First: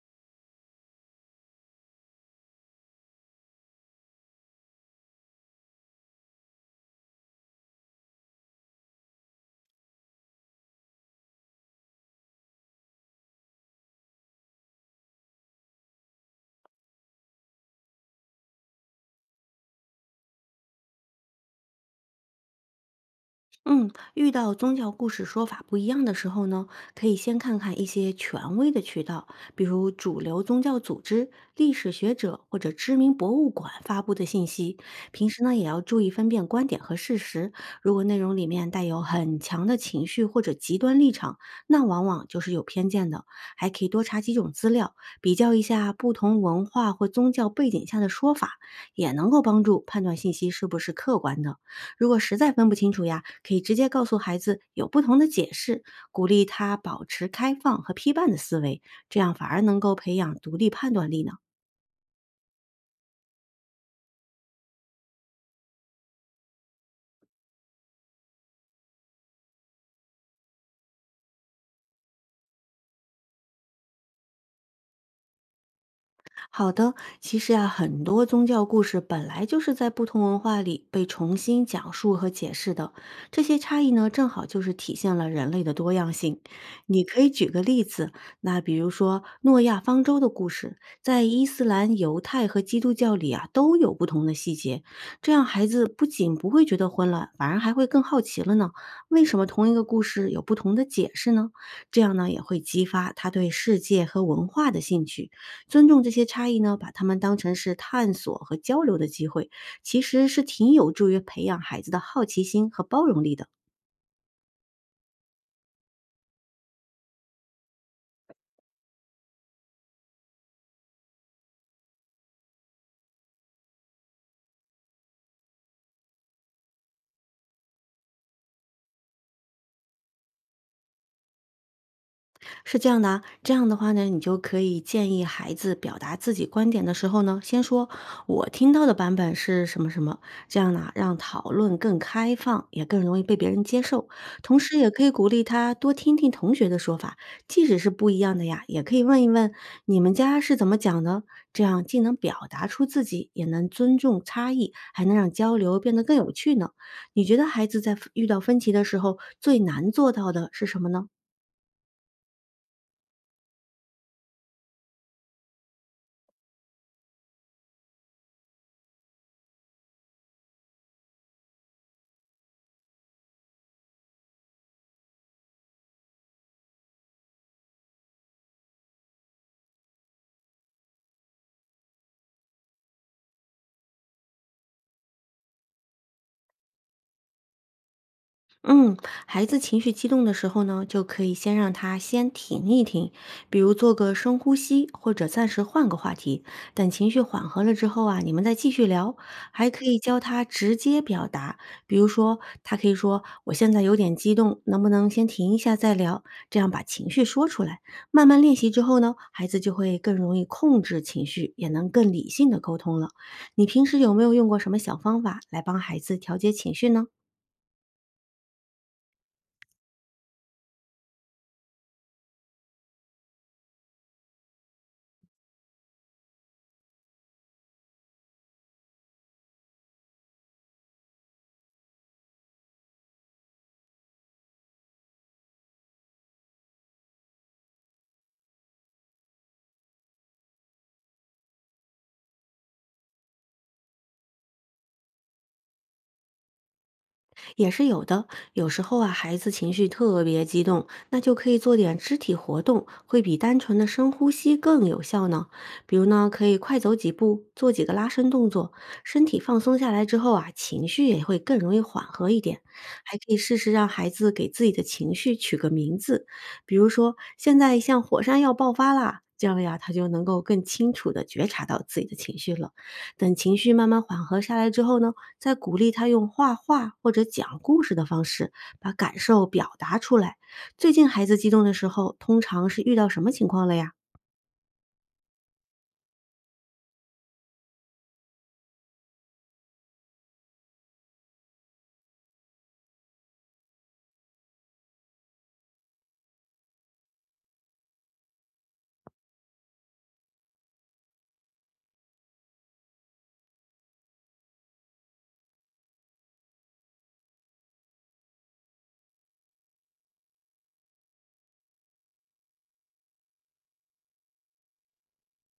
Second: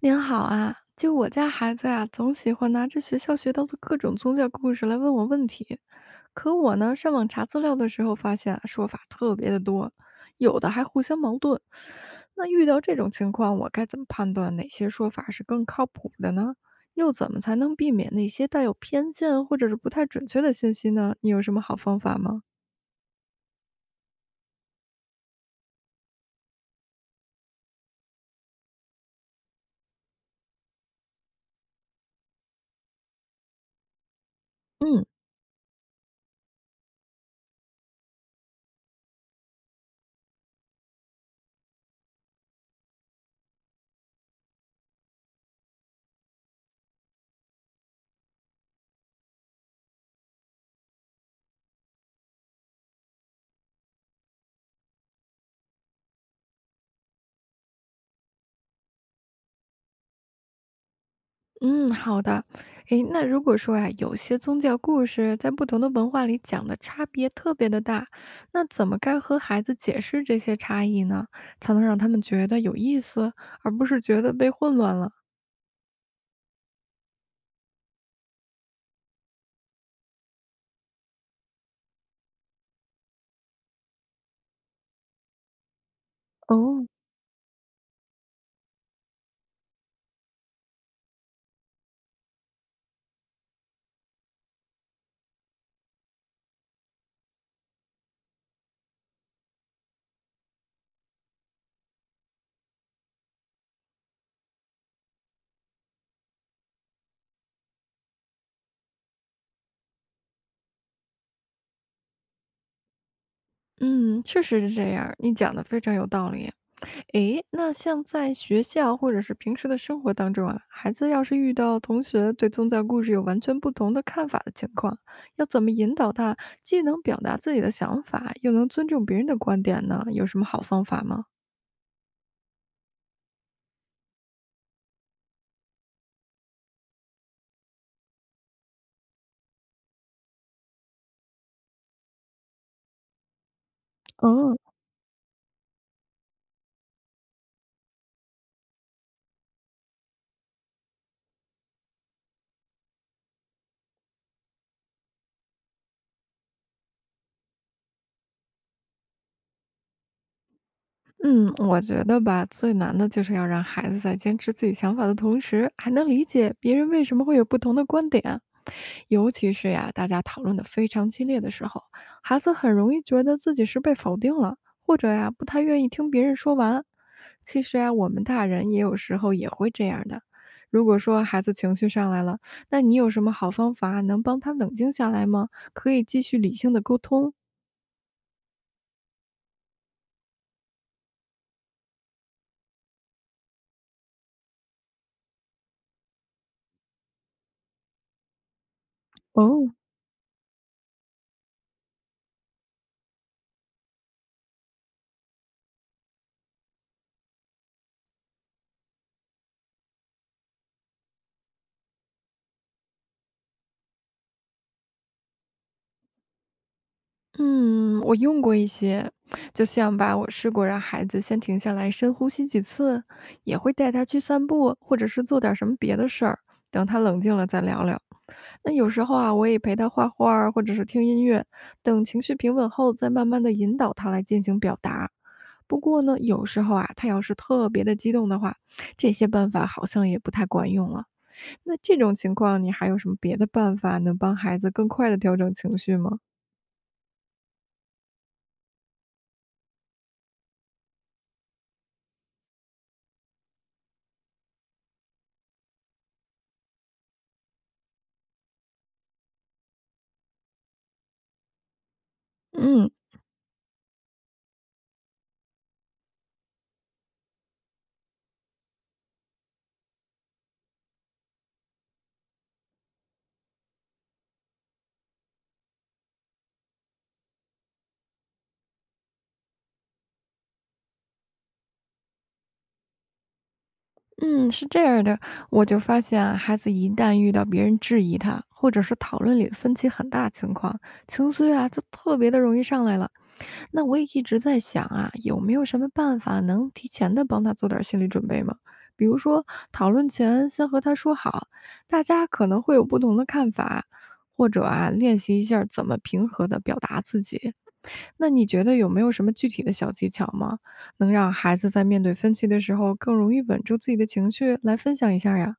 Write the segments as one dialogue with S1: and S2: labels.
S1: 您好啊，就我家孩子呀、总喜欢拿着学校学到的各种宗教故事来问我问题。可我呢，上网查资料的时候发现啊，说法特别的多，有的还互相矛盾。那遇到这种情况，我该怎么判断哪些说法是更靠谱的呢？又怎么才能避免那些带有偏见或者是不太准确的信息呢？你有什么好方法吗？
S2: 嗯，遇到宗教故事说法不一样的时候呢，可以先看看一些权威的渠道，比如主流宗教组织、历史学者或者知名博物馆发布的信息。
S1: 嗯。
S2: 平时呢，也要注意分辨观点和事实。如果内容里面带有很强的情绪或者极端立场，那往往就是有偏见的。还可以多查几种资料，比较一下不同文化或宗教背景下的说法，也能够帮助判断信息是不是客观的。如果实在分不清楚呀，可以直接告诉孩子有不同的解释，鼓励他保持开放和批判的思维，这样反而能够培养独立判断力呢。
S1: 嗯，好的。诶，那如果说啊，有些宗教故事在不同的文化里讲的差别特别的大，那怎么该和孩子解释这些差异呢？才能让他们觉得有意思，而不是觉得被混乱了？
S2: 好的，其实呀，很多宗教故事本来就是在不同文化里被重新讲述和解释的，这些差异呢，正好就是体现了人类的多样性。
S1: 哦。
S2: 你可以举个例子，那比如说诺亚方舟的故事，在伊斯兰、犹太和基督教里啊，都有不同的细节，这样孩子不仅不会觉得混乱，反而还会更好奇了呢。为什么同一个故事有不同的解释呢？这样呢，也会激发他对世界和文化的兴趣。尊重这些差异呢，把他们当成是探索和交流的机会，其实是挺有助于培养孩子的好奇心和包容力的。
S1: 嗯，确实是这样，你讲的非常有道理。诶，那像在学校或者是平时的生活当中啊，孩子要是遇到同学对宗教故事有完全不同的看法的情况，要怎么引导他既能表达自己的想法，又能尊重别人的观点呢？有什么好方法吗？
S2: 是这样的啊，这样的话呢，你就可以建议孩子表达自己观点的时候呢，先说“我听到的版本是什么什么”，这样呢，让讨论更开放，也更容易被别人接受。同时，也可以鼓励他多听听同学的说法，即使是不一样的呀，也可以问一问你们家是怎么讲的，这样既能表达出自己，也能尊重差异，还能让交流变得更有趣呢。你觉得孩子在遇到分歧的时候，最难做到的是什么呢？
S1: 嗯，我觉得吧，最难的就是要让孩子在坚持自己想法的同时，还能理解别人为什么会有不同的观点。尤其是呀，大家讨论的非常激烈的时候，孩子很容易觉得自己是被否定了，或者呀，不太愿意听别人说完。其实呀，我们大人也有时候也会这样的。如果说孩子情绪上来了，那你有什么好方法能帮他冷静下来吗？可以继续理性的沟通。
S2: 嗯，孩子情绪激动的时候呢，就可以先让他停一停，比如做个深呼吸，或者暂时换个话题。等情绪缓和了之后啊，你们再继续聊。还
S1: 哦。
S2: 可以教他直接表达，比如说他可以说：“我现在有点激动，能不能先停一下再聊？”这样把情绪说出来。慢慢练习之后呢，孩子就会更容易控制情绪，也能更理性的沟通了。你平时有没有用过什么小方法来帮孩子调节情绪呢？
S1: 嗯，我用过一些，就像吧，我试过让孩子先停下来深呼吸几次，也会带他去散步，或者是做点什么别的事儿，等他冷静了再聊聊。那有时候啊，我也陪他画画儿，或者是听音乐，等情绪平稳后，再慢慢的引导他来进行表达。不过呢，有时候啊，他要是特别的激动的话，这些办法好像也不太管用了。那这种情况，你还有什么别的办法能帮孩子更快的调整情绪吗？
S2: 也是有的。有时候啊，孩子情绪特别激动，那就可以做点肢体活动，会比单纯的深呼吸更有效呢。比如呢，可以快走几步，做几个拉伸动作，身体放松下来之后啊，情绪也会更容易缓和一点。
S1: 嗯。
S2: 还可以试试让孩子给自己的情绪取个名字，比如说现在像火山要爆发啦，这样呀，他就能够更清楚的觉察到自己的情绪了。等情绪慢慢缓和下来之后呢，再鼓励他用画画或者讲故事的方式把感受表达出来。最近孩子激动的时候，通常是遇到什么情况了呀？
S1: 嗯，是这样的，我就发现啊，孩子一旦遇到别人质疑他，或者是讨论里分歧很大情况，情绪啊就特别的容易上来了。那我也一直在想啊，有没有什么办法能提前的帮他做点心理准备吗？比如说讨论前先和他说好，大家可能会有不同的看法，或者啊练习一下儿怎么平和的表达自己。那你觉得有没有什么具体的小技巧吗？能让孩子在面对分歧的时候更容易稳住自己的情绪，来分享一下呀？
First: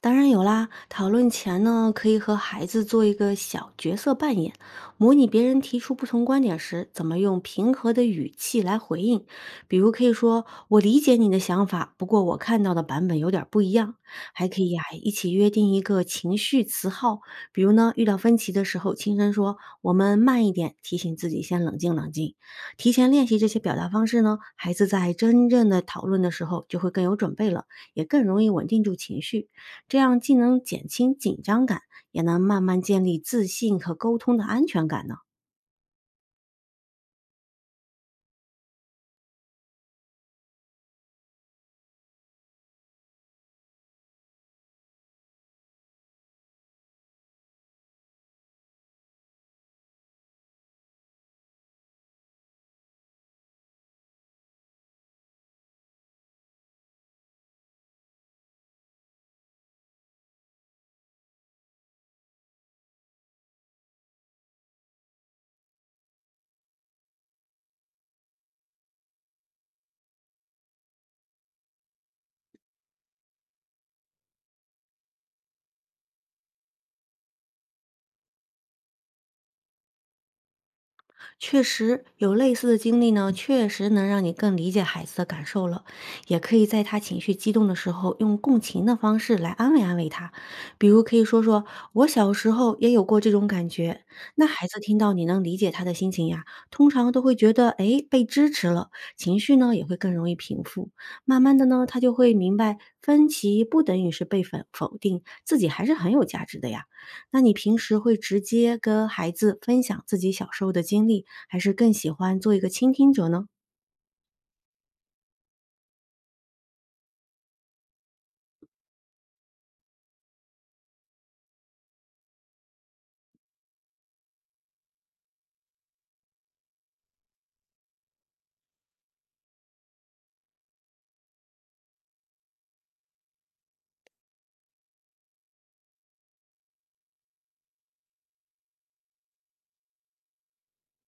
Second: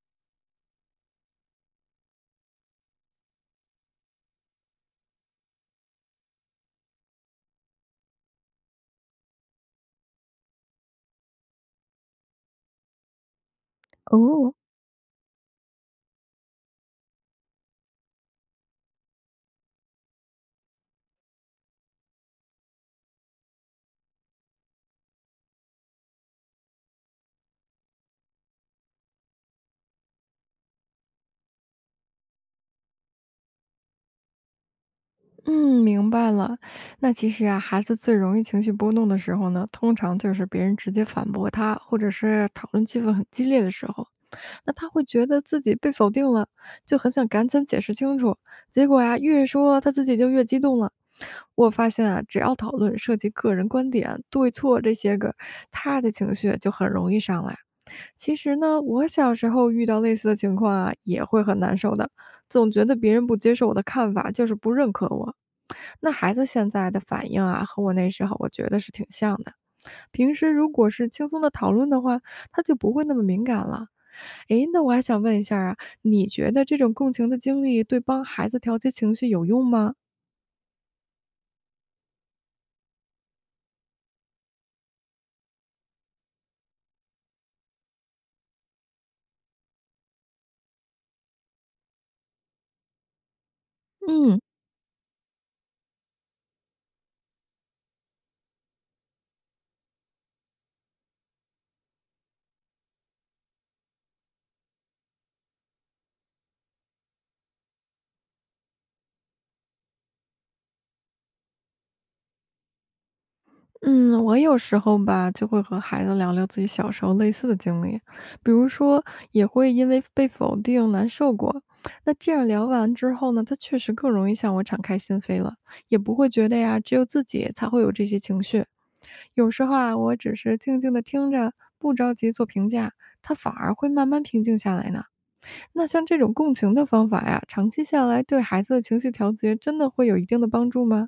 S2: 当然有啦，讨论前呢，可以和孩子做一个小角色扮演，模拟别人提出不同观点时，怎么用平和的语气来回应。比如可以说：“我理解你的想法，不过我看到的版本有点儿不一样。”还
S1: 哦。
S2: 可以呀、一起约定一个情绪词号，比如呢，遇到分歧的时候，轻声说：“我们慢一点”，提醒自己先冷静冷静。提前练习这些表达方式呢，孩子在真正的讨论的时候就会更有准备了，也更容易稳定住情绪。这样既能减轻紧张感，也能慢慢建立自信和沟通的安全感呢？
S1: 嗯，明白了。那其实啊，孩子最容易情绪波动的时候呢，通常就是别人直接反驳他，或者是讨论气氛很激烈的时候。那他会觉得自己被否定了，就很想赶紧解释清楚。结果呀，越说他自己就越激动了。我发现啊，只要讨论涉及个人观点、对错这些个，他的情绪就很容易上来。其实呢，我小时候遇到类似的情况啊，也会很难受的，总觉得别人不接受我的看法，就是不认可我。那孩子现在的反应啊，和我那时候我觉得是挺像的。平时如果是轻松的讨论的话，他就不会那么敏感了。诶，那我还想问一下啊，你觉得这种共情的经历对帮孩子调节情绪有用吗？
S2: 确实，有类似的经历呢，确实能让你更理解孩子的感受了，也可以在他情绪激动的时候，用共情的方式来安慰安慰他。比如可以说说“我小时候也有过这种感觉”，
S1: 嗯
S2: 那孩子听到你能理解他的心情呀，通常都会觉得诶被支持了，情绪呢也会更容易平复。慢慢的呢，他就会明白分歧不等于是被否定，自己还是很有价值的呀。那你平时会直接跟孩子分享自己小时候的经历，还是更喜欢做一个倾听者呢？
S1: 嗯，我有时候吧，就会和孩子聊聊自己小时候类似的经历，比如说也会因为被否定难受过。那这样聊完之后呢，他确实更容易向我敞开心扉了，也不会觉得呀，只有自己才会有这些情绪。有时候啊，我只是静静的听着，不着急做评价，他反而会慢慢平静下来呢。那像这种共情的方法呀，长期下来对孩子的情绪调节真的会有一定的帮助吗？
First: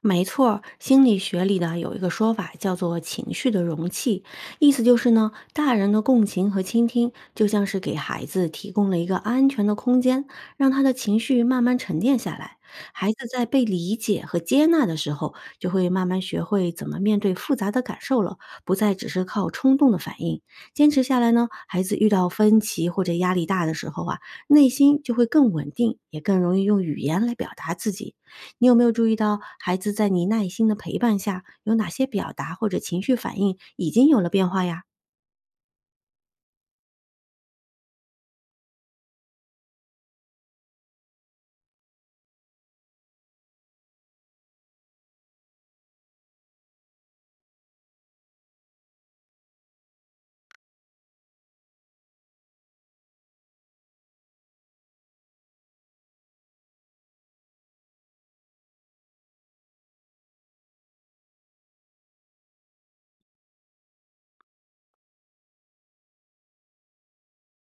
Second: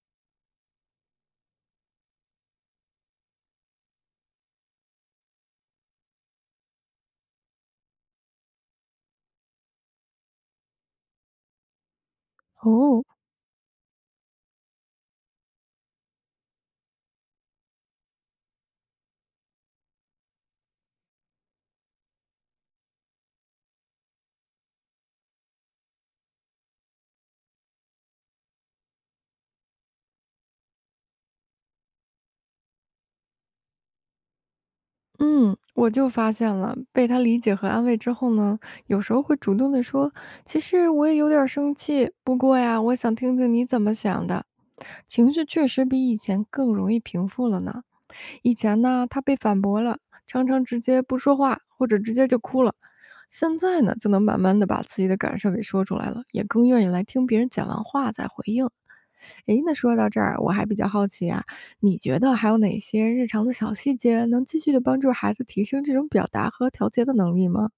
S2: 没错儿心理学里呢有一个说法叫做“情绪的容器”，意思就是呢，大人的共情和倾听就像是给孩子提供了一个安全的空间，让他的情绪慢慢沉淀下来。
S1: 哦。
S2: 孩子在被理解和接纳的时候，就会慢慢学会怎么面对复杂的感受了，不再只是靠冲动的反应。坚持下来呢，孩子遇到分歧或者压力大的时候啊，内心就会更稳定，也更容易用语言来表达自己。你有没有注意到，孩子在你耐心的陪伴下，有哪些表达或者情绪反应已经有了变化呀？
S1: 嗯，我就发现了，被他理解和安慰之后呢，有时候会主动的说，其实我也有点儿生气，不过呀，我想听听你怎么想的。情绪确实比以前更容易平复了呢。以前呢，他被反驳了，常常直接不说话，或者直接就哭了。现在呢，就能慢慢的把自己的感受给说出来了，也更愿意来听别人讲完话再回应。诶，那说到这儿，我还比较好奇啊，你觉得还有哪些日常的小细节能继续的帮助孩子提升这种表达和调节的能力吗？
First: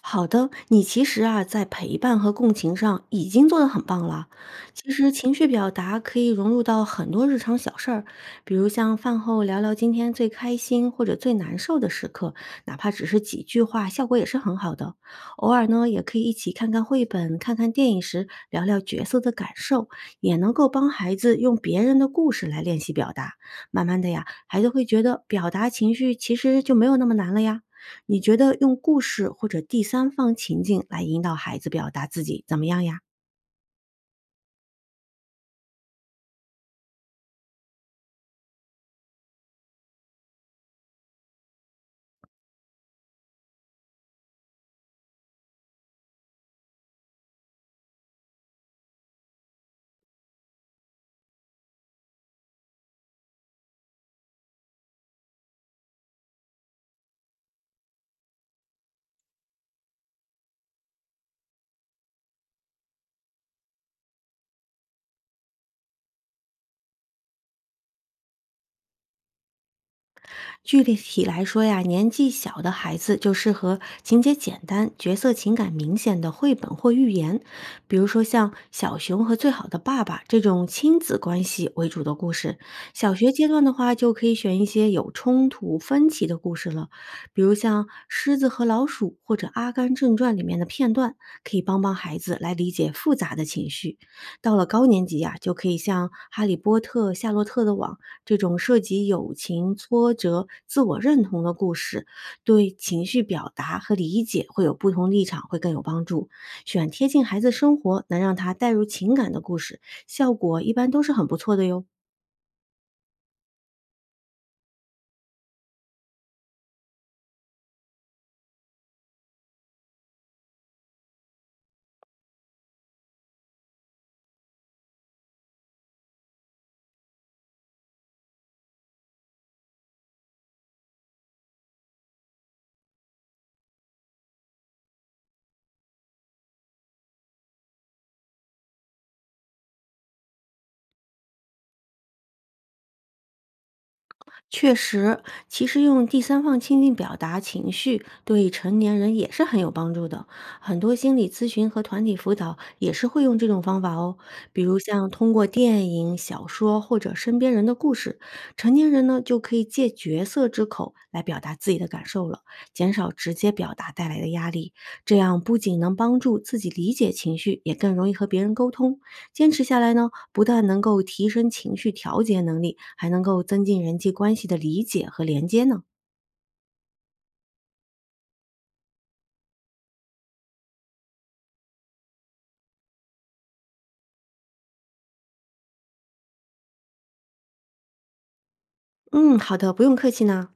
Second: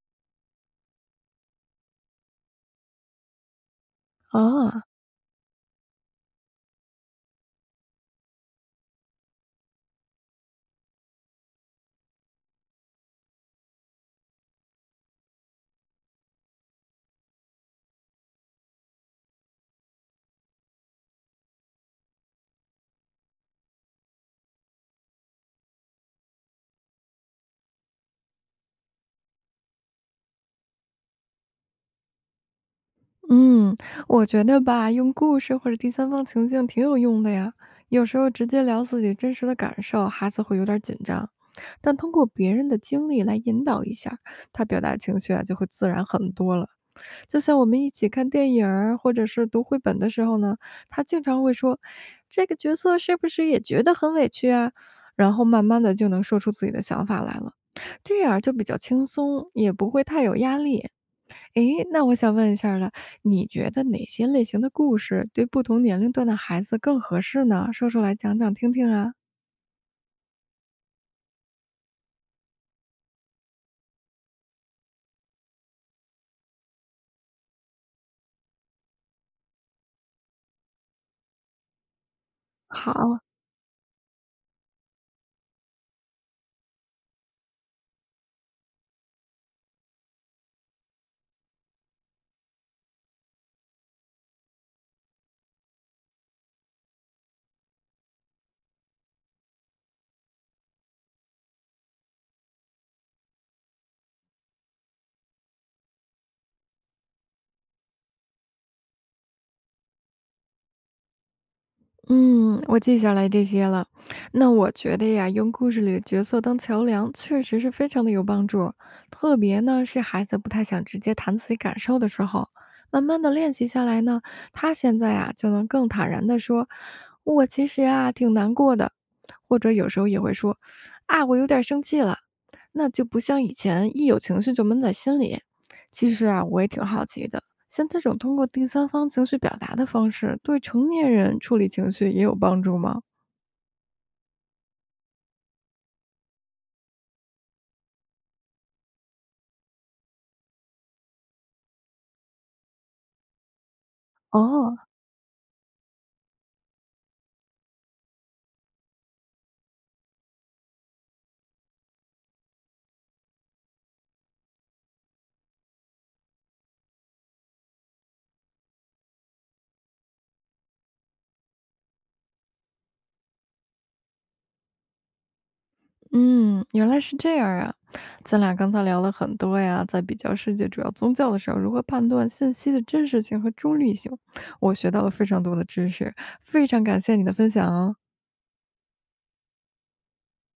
S2: 好的，你其实啊，在陪伴和共情上已经做得很棒了。
S1: 啊。
S2: 其实情绪表达可以融入到很多日常小事儿，比如像饭后聊聊今天最开心或者最难受的时刻，哪怕只是几句话，效果也是很好的。偶尔呢，也可以一起看看绘本、看看电影时聊聊角色的感受，也能够帮孩子用别人的故事来练习表达。慢慢的呀，孩子会觉得表达情绪其实就没有那么难了呀。你觉得用故事或者第三方情境来引导孩子表达自己怎么样呀？
S1: 嗯，我觉得吧，用故事或者第三方情境挺有用的呀。有时候直接聊自己真实的感受，孩子会有点紧张，但通过别人的经历来引导一下，他表达情绪啊就会自然很多了。就像我们一起看电影儿或者是读绘本的时候呢，他经常会说：“这个角色是不是也觉得很委屈啊？”然后慢慢的就能说出自己的想法来了，这样就比较轻松，也不会太有压力。诶，那我想问一下了，你觉得哪些类型的故事对不同年龄段的孩子更合适呢？说出来讲讲听听啊。
S2: 具体来说呀，年纪小的孩子就适合情节简单、角色情感明显的绘本或寓言，比如说像《小熊和最好的爸爸》这种亲子关系为主的故事。
S1: 好。
S2: 小学阶段的话，就可以选一些有冲突、分歧的故事了，比如像《狮子和老鼠》或者《阿甘正传》里面的片段，可以帮孩子来理解复杂的情绪。到了高年级呀、就可以像《哈利波特》《夏洛特的网》这种涉及友情、挫折、自我认同的故事，对情绪表达和理解会有不同立场，会更有帮助。选贴近孩子生活、能让他带入情感的故事，效果一般都是很不错的哟。
S1: 嗯，我记下来这些了。那我觉得呀，用故事里的角色当桥梁，确实是非常的有帮助。特别呢，是孩子不太想直接谈自己感受的时候，慢慢的练习下来呢，他现在啊就能更坦然的说，我其实啊挺难过的，或者有时候也会说，啊我有点生气了，那就不像以前一有情绪就闷在心里。其实啊，我也挺好奇的，像这种通过第三方情绪表达的方式，对成年人处理情绪也有帮助吗？
S2: 确实，其实用第三方倾听表达情绪，对成年人也是很有帮助的。很多心理咨询和团体辅导也是会用这种方法哦，比
S1: 哦。
S2: 如像通过电影、小说或者身边人的故事，成年人呢就可以借角色之口来表达自己的感受了，减少直接表达带来的压力。这样不仅能帮助自己理解情绪，也更容易和别人沟通。坚持下来呢，不但能够提升情绪调节能力，还能够增进人际关系的理解和连接呢。
S1: 嗯，原来是这样啊。咱俩刚才聊了很多呀，在比较世界主要宗教的时候，如何判断信息的真实性和中立性，我学到了非常多的知识，非常感谢你的分享哦。
S2: 嗯，好的，不用客气呢。